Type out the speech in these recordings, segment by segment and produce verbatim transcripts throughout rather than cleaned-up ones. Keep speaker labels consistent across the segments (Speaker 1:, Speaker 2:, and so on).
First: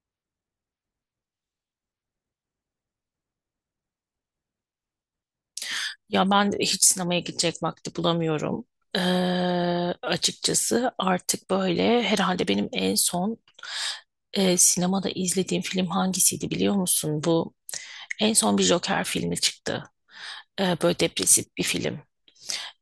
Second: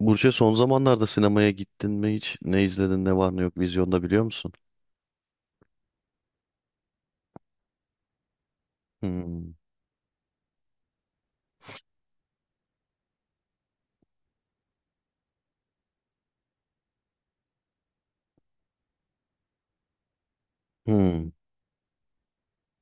Speaker 1: Burç'e son zamanlarda sinemaya gittin mi hiç? Ne izledin, ne var ne yok vizyonda biliyor musun?
Speaker 2: Ya ben de hiç sinemaya gidecek vakti bulamıyorum. Ee,
Speaker 1: Hmm.
Speaker 2: Açıkçası artık böyle herhalde benim en son e, sinemada izlediğim film hangisiydi biliyor musun? Bu en son bir Joker filmi çıktı. Ee, böyle
Speaker 1: Hmm.
Speaker 2: depresif bir film.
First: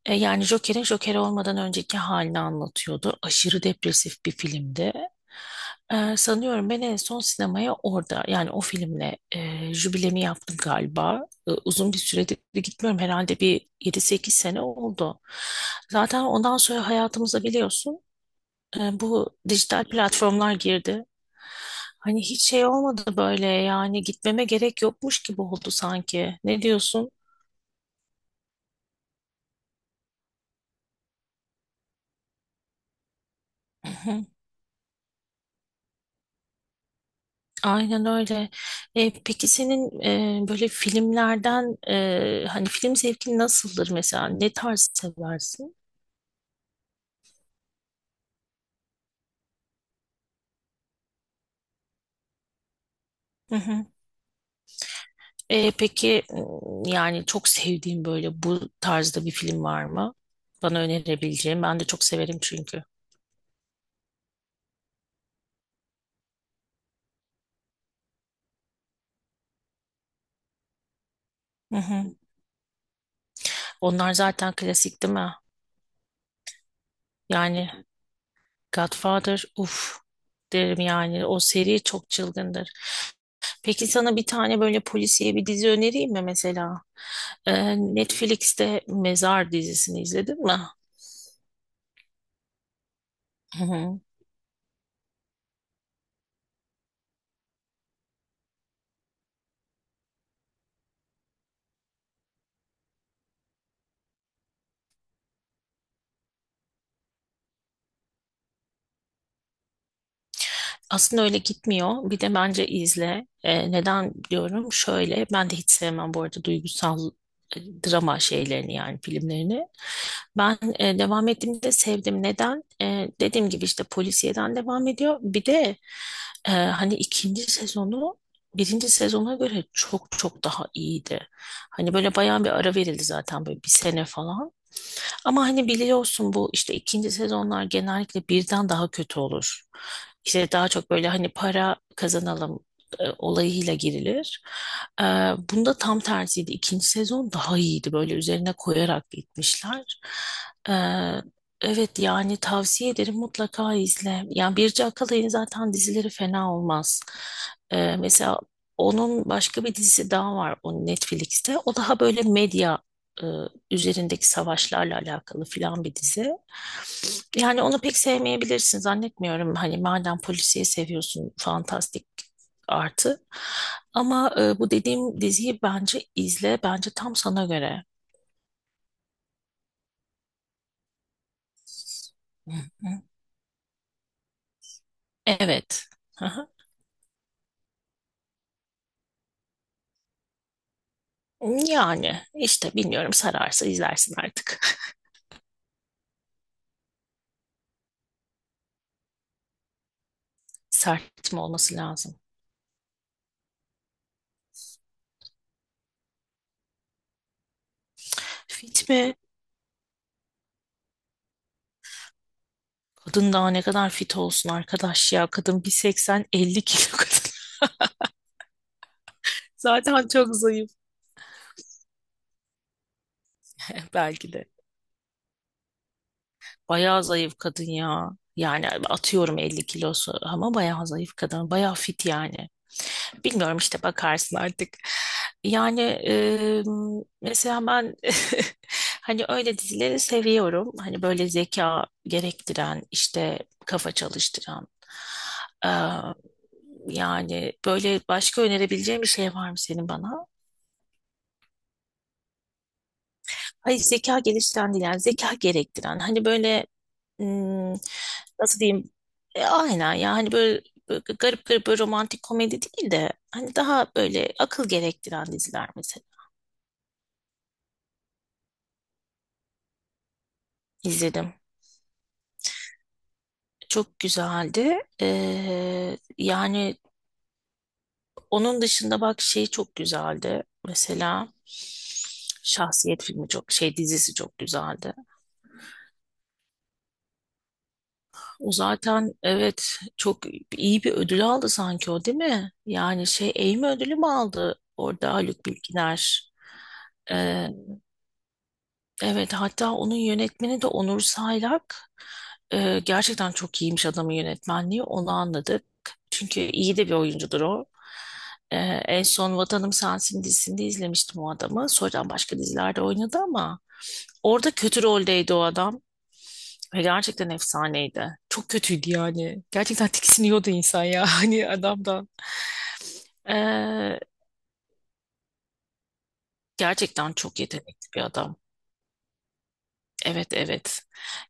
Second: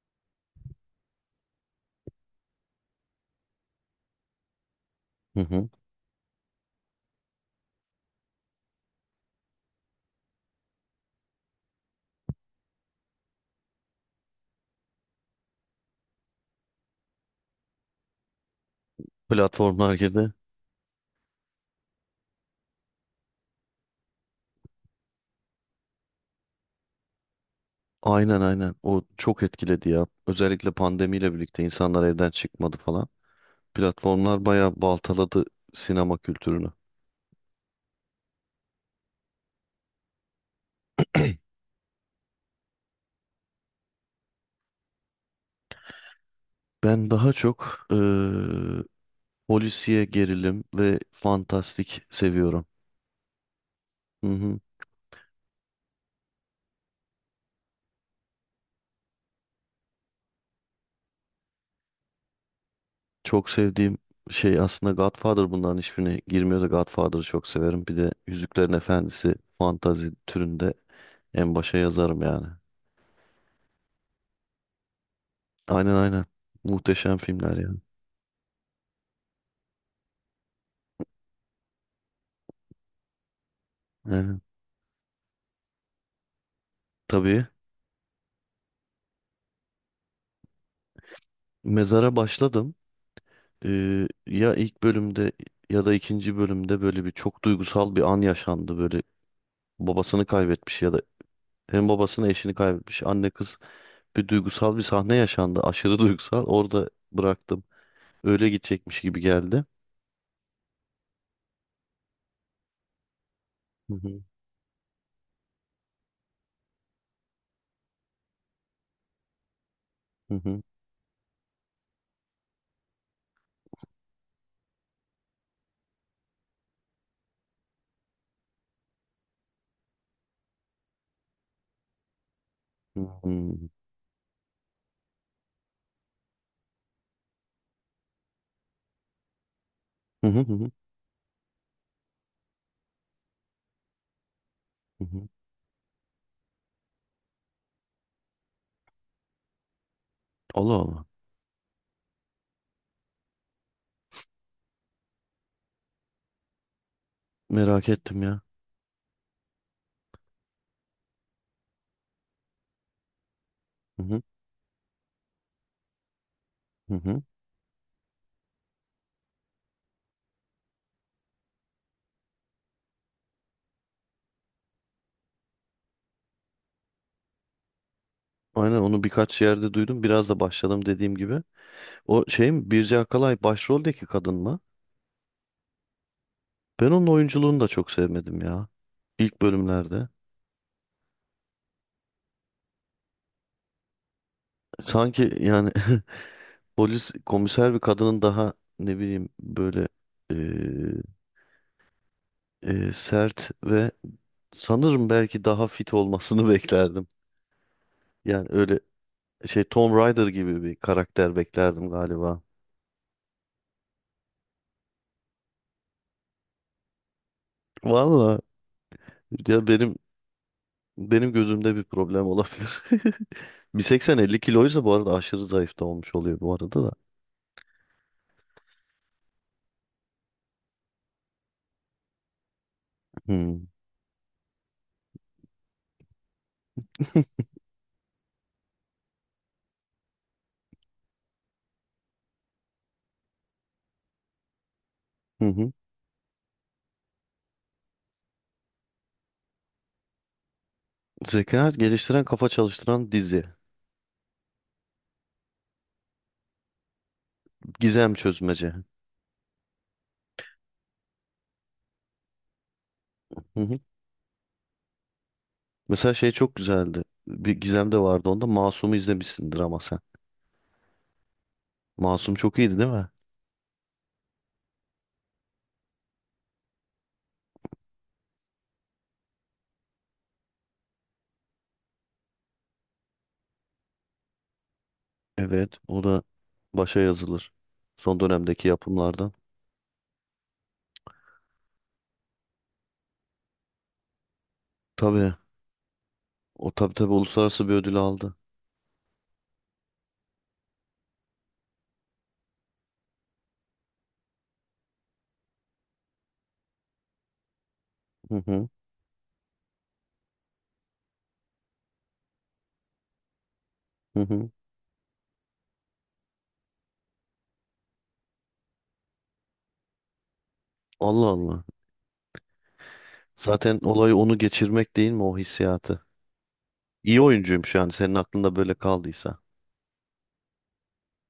Speaker 2: E, yani Joker'in Joker olmadan önceki halini anlatıyordu. Aşırı depresif bir filmdi.
Speaker 1: Hı hı.
Speaker 2: E, sanıyorum ben en son sinemaya orada yani o filmle e, jübilemi yaptım galiba. E, uzun bir süredir de gitmiyorum herhalde bir yedi sekiz sene oldu. Zaten ondan sonra hayatımıza biliyorsun e, bu dijital
Speaker 1: Platformlar girdi.
Speaker 2: platformlar girdi. Hani hiç şey olmadı böyle yani gitmeme gerek yokmuş gibi oldu sanki. Ne diyorsun?
Speaker 1: Aynen aynen. O çok etkiledi ya. Özellikle pandemiyle birlikte insanlar evden çıkmadı falan. Platformlar bayağı baltaladı sinema kültürünü.
Speaker 2: Aynen öyle. E, peki senin e, böyle filmlerden e, hani film zevkin nasıldır mesela? Ne tarz seversin?
Speaker 1: Ben daha çok eee polisiye gerilim ve fantastik seviyorum.
Speaker 2: Hı hı.
Speaker 1: Hı hı.
Speaker 2: E, peki m, yani çok sevdiğin böyle bu tarzda bir film var mı? Bana önerebileceğim? Ben de çok severim çünkü.
Speaker 1: Çok sevdiğim şey aslında Godfather bunların hiçbirine girmiyor da Godfather'ı çok severim. Bir de Yüzüklerin Efendisi fantazi türünde en
Speaker 2: Hı
Speaker 1: başa
Speaker 2: hı.
Speaker 1: yazarım yani.
Speaker 2: Onlar zaten klasik değil mi?
Speaker 1: Aynen aynen. Muhteşem filmler
Speaker 2: Yani
Speaker 1: yani.
Speaker 2: Godfather, uf derim yani. O seri çok çılgındır. Peki sana bir
Speaker 1: Aynen.
Speaker 2: tane böyle polisiye bir dizi önereyim mi mesela?
Speaker 1: Tabii.
Speaker 2: Ee, Netflix'te Mezar dizisini izledin mi?
Speaker 1: Mezara başladım. Ee, ya ilk bölümde ya da ikinci bölümde böyle bir çok duygusal bir an yaşandı. Böyle babasını kaybetmiş ya da hem babasını eşini kaybetmiş anne kız bir duygusal bir sahne yaşandı. Aşırı duygusal. Orada bıraktım. Öyle gidecekmiş gibi geldi.
Speaker 2: Aslında öyle gitmiyor. Bir de bence izle. Ee,
Speaker 1: Hı
Speaker 2: neden
Speaker 1: hı.
Speaker 2: diyorum? Şöyle, ben de hiç sevmem bu arada duygusal e, drama şeylerini yani filmlerini.
Speaker 1: Hı
Speaker 2: Ben
Speaker 1: hı.
Speaker 2: e, devam ettiğimde sevdim. Neden? E, dediğim gibi işte polisiyeden devam ediyor. Bir de e, hani ikinci sezonu birinci sezona göre çok çok daha iyiydi. Hani böyle bayağı bir ara verildi zaten böyle
Speaker 1: Hmm.
Speaker 2: bir sene falan. Ama hani biliyorsun bu işte ikinci sezonlar genellikle birden daha kötü olur.
Speaker 1: Hı hı hı
Speaker 2: İşte daha
Speaker 1: hı.
Speaker 2: çok böyle hani para kazanalım e, olayıyla girilir. E,
Speaker 1: Hı hı.
Speaker 2: Bunda tam tersiydi. İkinci sezon daha iyiydi. Böyle üzerine koyarak gitmişler. E,
Speaker 1: Allah Allah.
Speaker 2: evet yani tavsiye ederim mutlaka izle. Yani Birce Akalay'ın zaten dizileri fena olmaz.
Speaker 1: Merak
Speaker 2: E,
Speaker 1: ettim
Speaker 2: mesela
Speaker 1: ya.
Speaker 2: onun başka bir dizisi daha var o Netflix'te. O daha böyle medya
Speaker 1: Hı hı
Speaker 2: üzerindeki savaşlarla alakalı filan bir dizi.
Speaker 1: hı hı.
Speaker 2: Yani onu pek sevmeyebilirsin zannetmiyorum. Hani madem polisiye seviyorsun fantastik artı. Ama e, bu dediğim diziyi bence izle. Bence tam sana göre.
Speaker 1: Aynen, onu birkaç yerde duydum. Biraz da başladım dediğim gibi. O şey
Speaker 2: Hı
Speaker 1: mi? Birce
Speaker 2: hı.
Speaker 1: Akalay başroldeki kadın mı?
Speaker 2: Evet. Hı hı.
Speaker 1: Ben onun oyunculuğunu da çok sevmedim ya. İlk bölümlerde.
Speaker 2: Yani işte bilmiyorum sararsa izlersin artık.
Speaker 1: Sanki yani polis komiser bir kadının daha ne bileyim böyle e,
Speaker 2: Sert mi olması lazım?
Speaker 1: e, sert ve sanırım belki daha fit olmasını beklerdim. Yani öyle
Speaker 2: Fit mi?
Speaker 1: şey Tom Rider gibi bir karakter beklerdim galiba.
Speaker 2: Kadın daha ne kadar fit olsun arkadaş ya. Kadın bir seksen elli kilo kadın.
Speaker 1: Vallahi. Ya benim
Speaker 2: Zaten çok zayıf
Speaker 1: benim gözümde bir problem olabilir.
Speaker 2: belki
Speaker 1: bir seksen-elli
Speaker 2: de.
Speaker 1: kiloysa bu arada aşırı zayıf da olmuş oluyor bu arada da.
Speaker 2: Bayağı zayıf kadın ya. Yani atıyorum elli kilosu ama bayağı zayıf kadın. Bayağı fit yani. Bilmiyorum
Speaker 1: Hmm.
Speaker 2: işte bakarsın artık. Yani e, mesela ben hani öyle dizileri seviyorum. Hani böyle zeka gerektiren işte kafa çalıştıran.
Speaker 1: Hı
Speaker 2: Ee,
Speaker 1: hı.
Speaker 2: Yani böyle başka önerebileceğin bir şey var mı senin bana?
Speaker 1: Zeka geliştiren kafa çalıştıran dizi.
Speaker 2: Hayır zeka geliştiren değil yani zeka gerektiren. Hani böyle hmm,
Speaker 1: Gizem
Speaker 2: nasıl
Speaker 1: çözmece.
Speaker 2: diyeyim? E, aynen ya hani böyle, böyle garip garip böyle romantik komedi değil de hani
Speaker 1: Hı hı.
Speaker 2: daha böyle akıl gerektiren diziler mesela
Speaker 1: Mesela şey çok güzeldi. Bir Gizem de vardı onda. Masum'u izlemişsindir ama sen.
Speaker 2: izledim.
Speaker 1: Masum çok iyiydi değil mi?
Speaker 2: Çok güzeldi. Ee, yani onun dışında bak şey çok güzeldi. Mesela Şahsiyet filmi çok şey dizisi çok güzeldi.
Speaker 1: Evet. O da başa yazılır. Son
Speaker 2: O
Speaker 1: dönemdeki
Speaker 2: zaten
Speaker 1: yapımlardan.
Speaker 2: evet çok iyi bir ödül aldı sanki o değil mi? Yani şey Emmy ödülü mü aldı orada
Speaker 1: Tabii.
Speaker 2: Haluk Bilginer?
Speaker 1: O tabii tabii
Speaker 2: Ee,
Speaker 1: uluslararası bir ödül aldı.
Speaker 2: evet hatta onun yönetmeni de Onur Saylak. Ee, gerçekten çok iyiymiş adamın yönetmenliği onu anladık. Çünkü iyi de bir oyuncudur o.
Speaker 1: Hı
Speaker 2: Ee,
Speaker 1: hı.
Speaker 2: En son Vatanım Sensin dizisinde izlemiştim o adamı. Sonradan başka dizilerde oynadı ama
Speaker 1: Hı hı.
Speaker 2: orada kötü roldeydi o adam. Ve gerçekten efsaneydi. Çok kötüydü yani. Gerçekten tiksiniyordu insan ya
Speaker 1: Allah
Speaker 2: hani
Speaker 1: Allah.
Speaker 2: adamdan.
Speaker 1: Zaten
Speaker 2: Ee,
Speaker 1: olay onu geçirmek değil mi, o hissiyatı?
Speaker 2: Gerçekten
Speaker 1: İyi
Speaker 2: çok
Speaker 1: oyuncuyum şu
Speaker 2: yetenekli
Speaker 1: an
Speaker 2: bir
Speaker 1: senin
Speaker 2: adam.
Speaker 1: aklında böyle kaldıysa.
Speaker 2: Evet, evet.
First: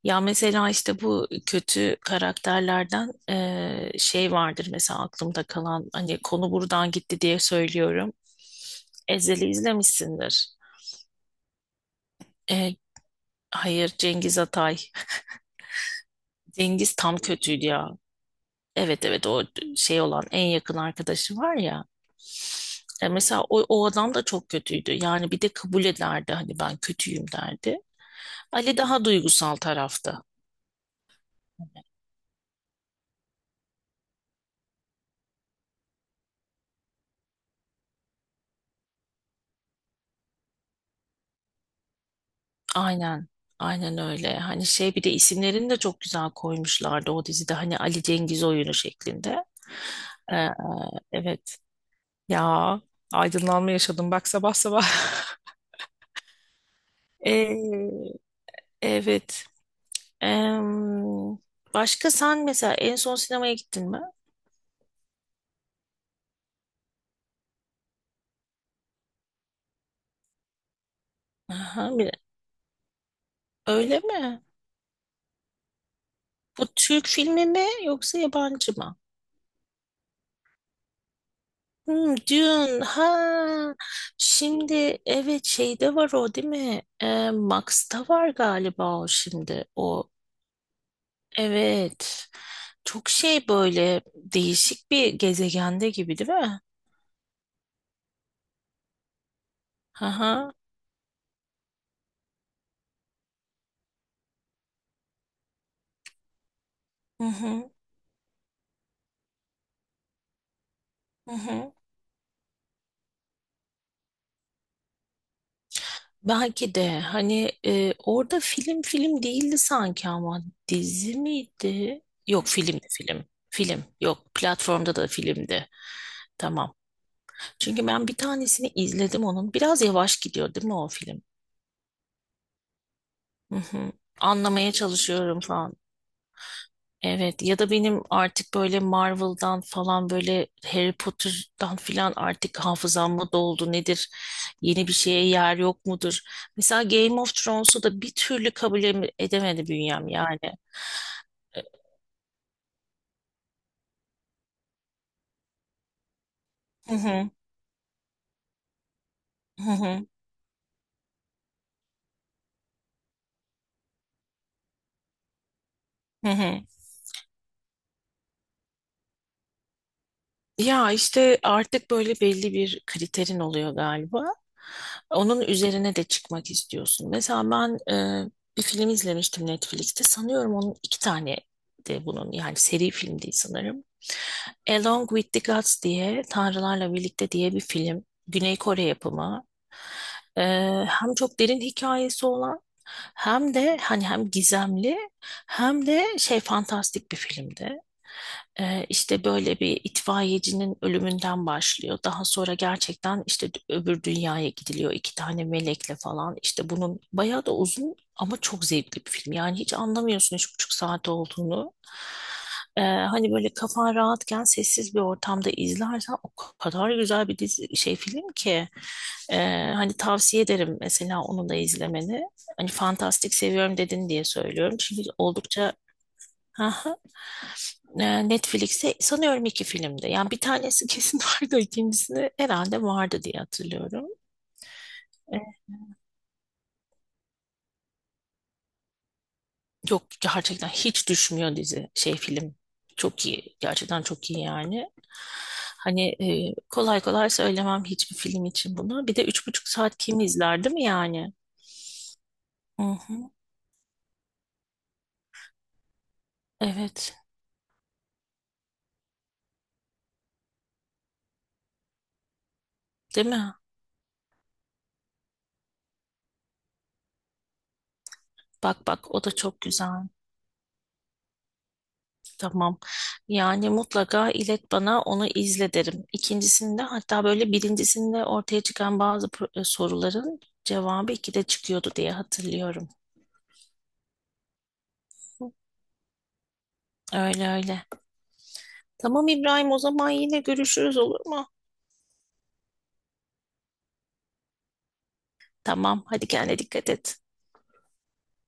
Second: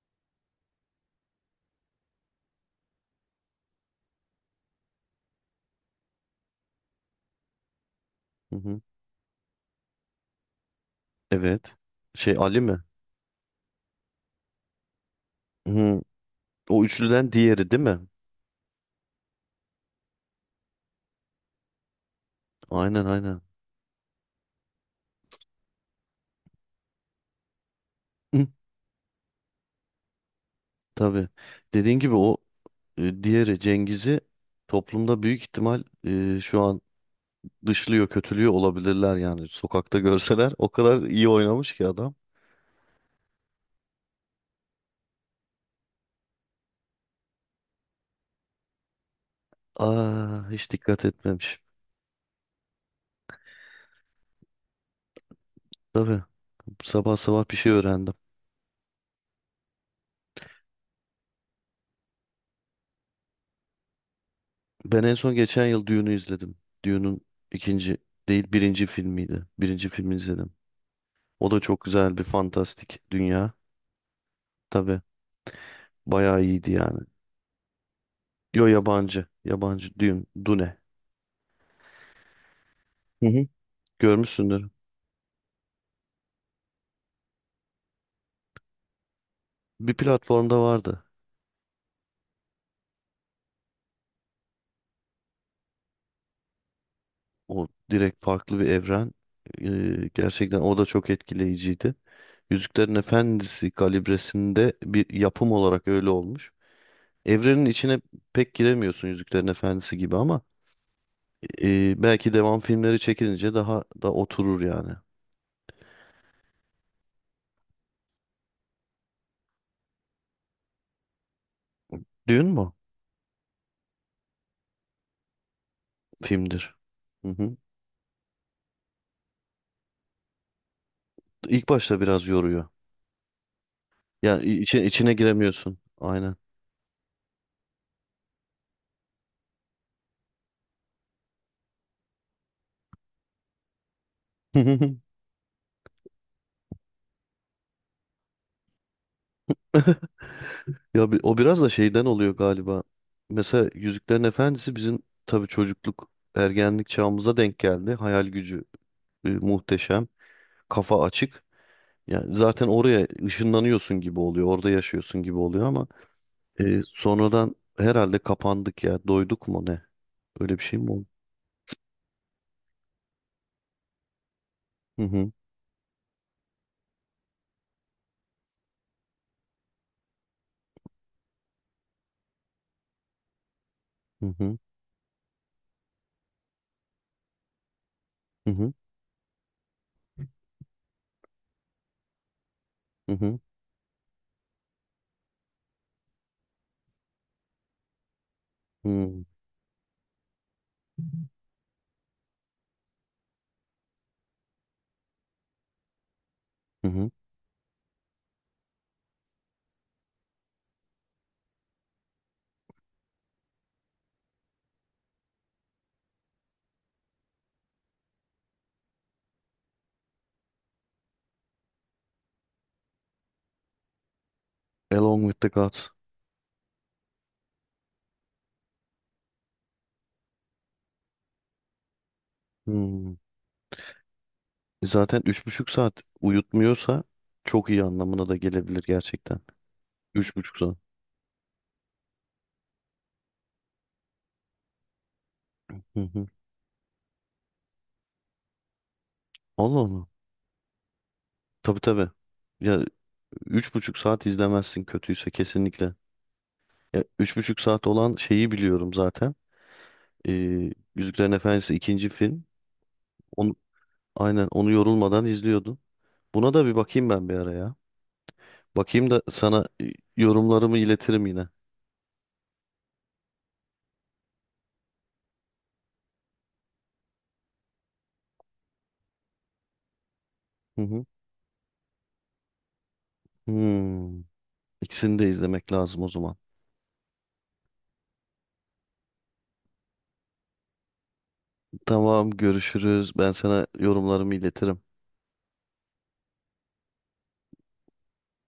Speaker 2: Ya mesela işte bu kötü karakterlerden ee, şey vardır mesela aklımda kalan hani konu buradan gitti diye söylüyorum.
Speaker 1: Hı hı.
Speaker 2: Ezel'i izlemişsindir.
Speaker 1: Evet. Şey Ali
Speaker 2: Ee,
Speaker 1: mi?
Speaker 2: hayır, Cengiz Atay.
Speaker 1: Hı. O
Speaker 2: Cengiz tam
Speaker 1: üçlüden
Speaker 2: kötüydü
Speaker 1: diğeri değil
Speaker 2: ya.
Speaker 1: mi?
Speaker 2: Evet, evet, o şey olan en yakın arkadaşı var ya.
Speaker 1: Aynen
Speaker 2: E,
Speaker 1: aynen.
Speaker 2: mesela o, o adam da çok kötüydü. Yani bir de kabul ederdi hani ben kötüyüm derdi.
Speaker 1: Hı,
Speaker 2: Ali daha duygusal tarafta.
Speaker 1: tabii. Dediğin gibi o e, diğeri Cengiz'i toplumda büyük ihtimal e, şu an dışlıyor, kötülüyor olabilirler yani. Sokakta görseler o kadar iyi oynamış ki adam.
Speaker 2: Aynen. Aynen öyle. Hani şey bir de isimlerini de çok güzel koymuşlardı o dizide. Hani Ali Cengiz oyunu şeklinde. Ee,
Speaker 1: Aa, hiç dikkat
Speaker 2: evet.
Speaker 1: etmemiş.
Speaker 2: Ya aydınlanma yaşadım bak sabah sabah.
Speaker 1: Tabii sabah sabah bir şey öğrendim.
Speaker 2: Ee, evet. Em, Başka sen mesela en son sinemaya gittin mi?
Speaker 1: Ben en son geçen yıl Dune'u izledim. Dune'un ikinci değil birinci filmiydi. Birinci filmi izledim. O da çok
Speaker 2: Aha, bir-
Speaker 1: güzel bir fantastik dünya.
Speaker 2: öyle mi?
Speaker 1: Tabii bayağı
Speaker 2: Bu
Speaker 1: iyiydi yani.
Speaker 2: Türk filmi mi yoksa
Speaker 1: Yo,
Speaker 2: yabancı mı?
Speaker 1: yabancı. Yabancı Dune. Dune.
Speaker 2: Hmm, Dune.
Speaker 1: Hı hı.
Speaker 2: Ha.
Speaker 1: Görmüşsündür.
Speaker 2: Şimdi evet şeyde var o değil mi? Ee, Max'ta var galiba o şimdi.
Speaker 1: Bir
Speaker 2: O
Speaker 1: platformda vardı.
Speaker 2: evet. Çok şey böyle değişik bir gezegende gibi değil mi?
Speaker 1: O direkt farklı bir evren. Ee,
Speaker 2: Aha.
Speaker 1: gerçekten o da çok etkileyiciydi. Yüzüklerin Efendisi kalibresinde bir yapım olarak öyle olmuş.
Speaker 2: Hı
Speaker 1: Evrenin
Speaker 2: hı.
Speaker 1: içine pek giremiyorsun Yüzüklerin Efendisi gibi ama
Speaker 2: Hı hı.
Speaker 1: Ee, belki devam filmleri çekilince daha da oturur yani.
Speaker 2: Belki de hani e, orada film film değildi sanki ama dizi miydi?
Speaker 1: Düğün
Speaker 2: Yok,
Speaker 1: mü?
Speaker 2: filmdi film. Film, yok platformda da filmdi.
Speaker 1: Filmdir.
Speaker 2: Tamam.
Speaker 1: Hı hı.
Speaker 2: Çünkü ben bir tanesini izledim onun. Biraz yavaş gidiyor değil mi o film?
Speaker 1: İlk başta biraz yoruyor.
Speaker 2: Hı hı.
Speaker 1: Yani i-
Speaker 2: Anlamaya
Speaker 1: içi- içine
Speaker 2: çalışıyorum falan.
Speaker 1: giremiyorsun. Aynen.
Speaker 2: Evet ya da benim artık böyle Marvel'dan falan böyle Harry Potter'dan filan artık hafızam mı doldu nedir? Yeni bir şeye yer yok mudur? Mesela Game of Thrones'u da bir türlü kabul em- edemedi bünyem yani.
Speaker 1: Ya bi- o biraz da şeyden oluyor galiba. Mesela Yüzüklerin Efendisi bizim tabii çocukluk, ergenlik
Speaker 2: Hı hı,
Speaker 1: çağımıza denk geldi. Hayal gücü e,
Speaker 2: hı hı,
Speaker 1: muhteşem, kafa açık. Yani zaten oraya ışınlanıyorsun gibi oluyor, orada yaşıyorsun gibi oluyor ama
Speaker 2: hı hı.
Speaker 1: e, sonradan herhalde kapandık ya, doyduk mu ne? Öyle bir şey mi
Speaker 2: Ya
Speaker 1: oldu?
Speaker 2: işte artık böyle belli bir kriterin oluyor galiba.
Speaker 1: Hı hı,
Speaker 2: Onun üzerine de çıkmak istiyorsun. Mesela ben e, bir film izlemiştim Netflix'te. Sanıyorum onun iki tane de bunun yani seri film değil sanırım.
Speaker 1: hı hı.
Speaker 2: Along with the Gods diye Tanrılarla Birlikte diye bir film.
Speaker 1: Hı
Speaker 2: Güney
Speaker 1: hı.
Speaker 2: Kore yapımı. Ee, hem çok derin hikayesi olan
Speaker 1: Hı hı.
Speaker 2: hem de hani hem gizemli hem de şey fantastik bir filmdi. Ee,
Speaker 1: Hı
Speaker 2: işte böyle bir itfaiyecinin ölümünden başlıyor. Daha sonra gerçekten işte d- öbür dünyaya gidiliyor iki tane melekle falan. İşte
Speaker 1: hı.
Speaker 2: bunun
Speaker 1: Hı.
Speaker 2: bayağı da uzun ama çok zevkli bir film. Yani hiç anlamıyorsun üç buçuk saat olduğunu. Ee, hani böyle kafan rahatken sessiz bir ortamda izlersen o kadar güzel bir dizi şey film ki. Ee, hani tavsiye ederim mesela onu da izlemeni. Hani fantastik seviyorum dedin diye söylüyorum. Çünkü
Speaker 1: Along with the
Speaker 2: oldukça.
Speaker 1: Gods.
Speaker 2: Aha. Ee, Netflix'te sanıyorum iki filmde. Yani bir tanesi kesin vardı, ikincisini herhalde
Speaker 1: Hmm.
Speaker 2: vardı diye hatırlıyorum.
Speaker 1: Zaten üç buçuk saat uyutmuyorsa çok iyi anlamına da gelebilir gerçekten.
Speaker 2: Yok,
Speaker 1: Üç buçuk
Speaker 2: gerçekten
Speaker 1: saat.
Speaker 2: hiç düşmüyor dizi şey film, çok iyi, gerçekten çok iyi yani.
Speaker 1: Hı
Speaker 2: Hani
Speaker 1: hı.
Speaker 2: e, kolay kolay söylemem hiçbir film için bunu, bir de üç buçuk
Speaker 1: Allah
Speaker 2: saat
Speaker 1: Allah.
Speaker 2: kim izler değil mi yani.
Speaker 1: Tabii tabii. Ya
Speaker 2: Hı hı,
Speaker 1: üç buçuk saat izlemezsin kötüyse kesinlikle. Ya
Speaker 2: evet,
Speaker 1: üç buçuk saat olan şeyi biliyorum zaten. Ee, Yüzüklerin Efendisi ikinci film.
Speaker 2: değil mi,
Speaker 1: Onu, aynen onu yorulmadan izliyordum. Buna da bir bakayım ben bir ara ya.
Speaker 2: bak
Speaker 1: Bakayım
Speaker 2: bak o
Speaker 1: da
Speaker 2: da çok
Speaker 1: sana e,
Speaker 2: güzel.
Speaker 1: yorumlarımı iletirim yine.
Speaker 2: Tamam, yani mutlaka ilet bana, onu izle derim. İkincisinde, hatta böyle birincisinde ortaya çıkan bazı pro- e, soruların
Speaker 1: Hı hı.
Speaker 2: cevabı ikide çıkıyordu diye hatırlıyorum.
Speaker 1: Hmm. İkisini de izlemek lazım o zaman.
Speaker 2: Öyle öyle. Tamam İbrahim, o zaman yine görüşürüz olur mu?
Speaker 1: Tamam, görüşürüz. Ben sana yorumlarımı iletirim.
Speaker 2: Tamam hadi kendine dikkat et.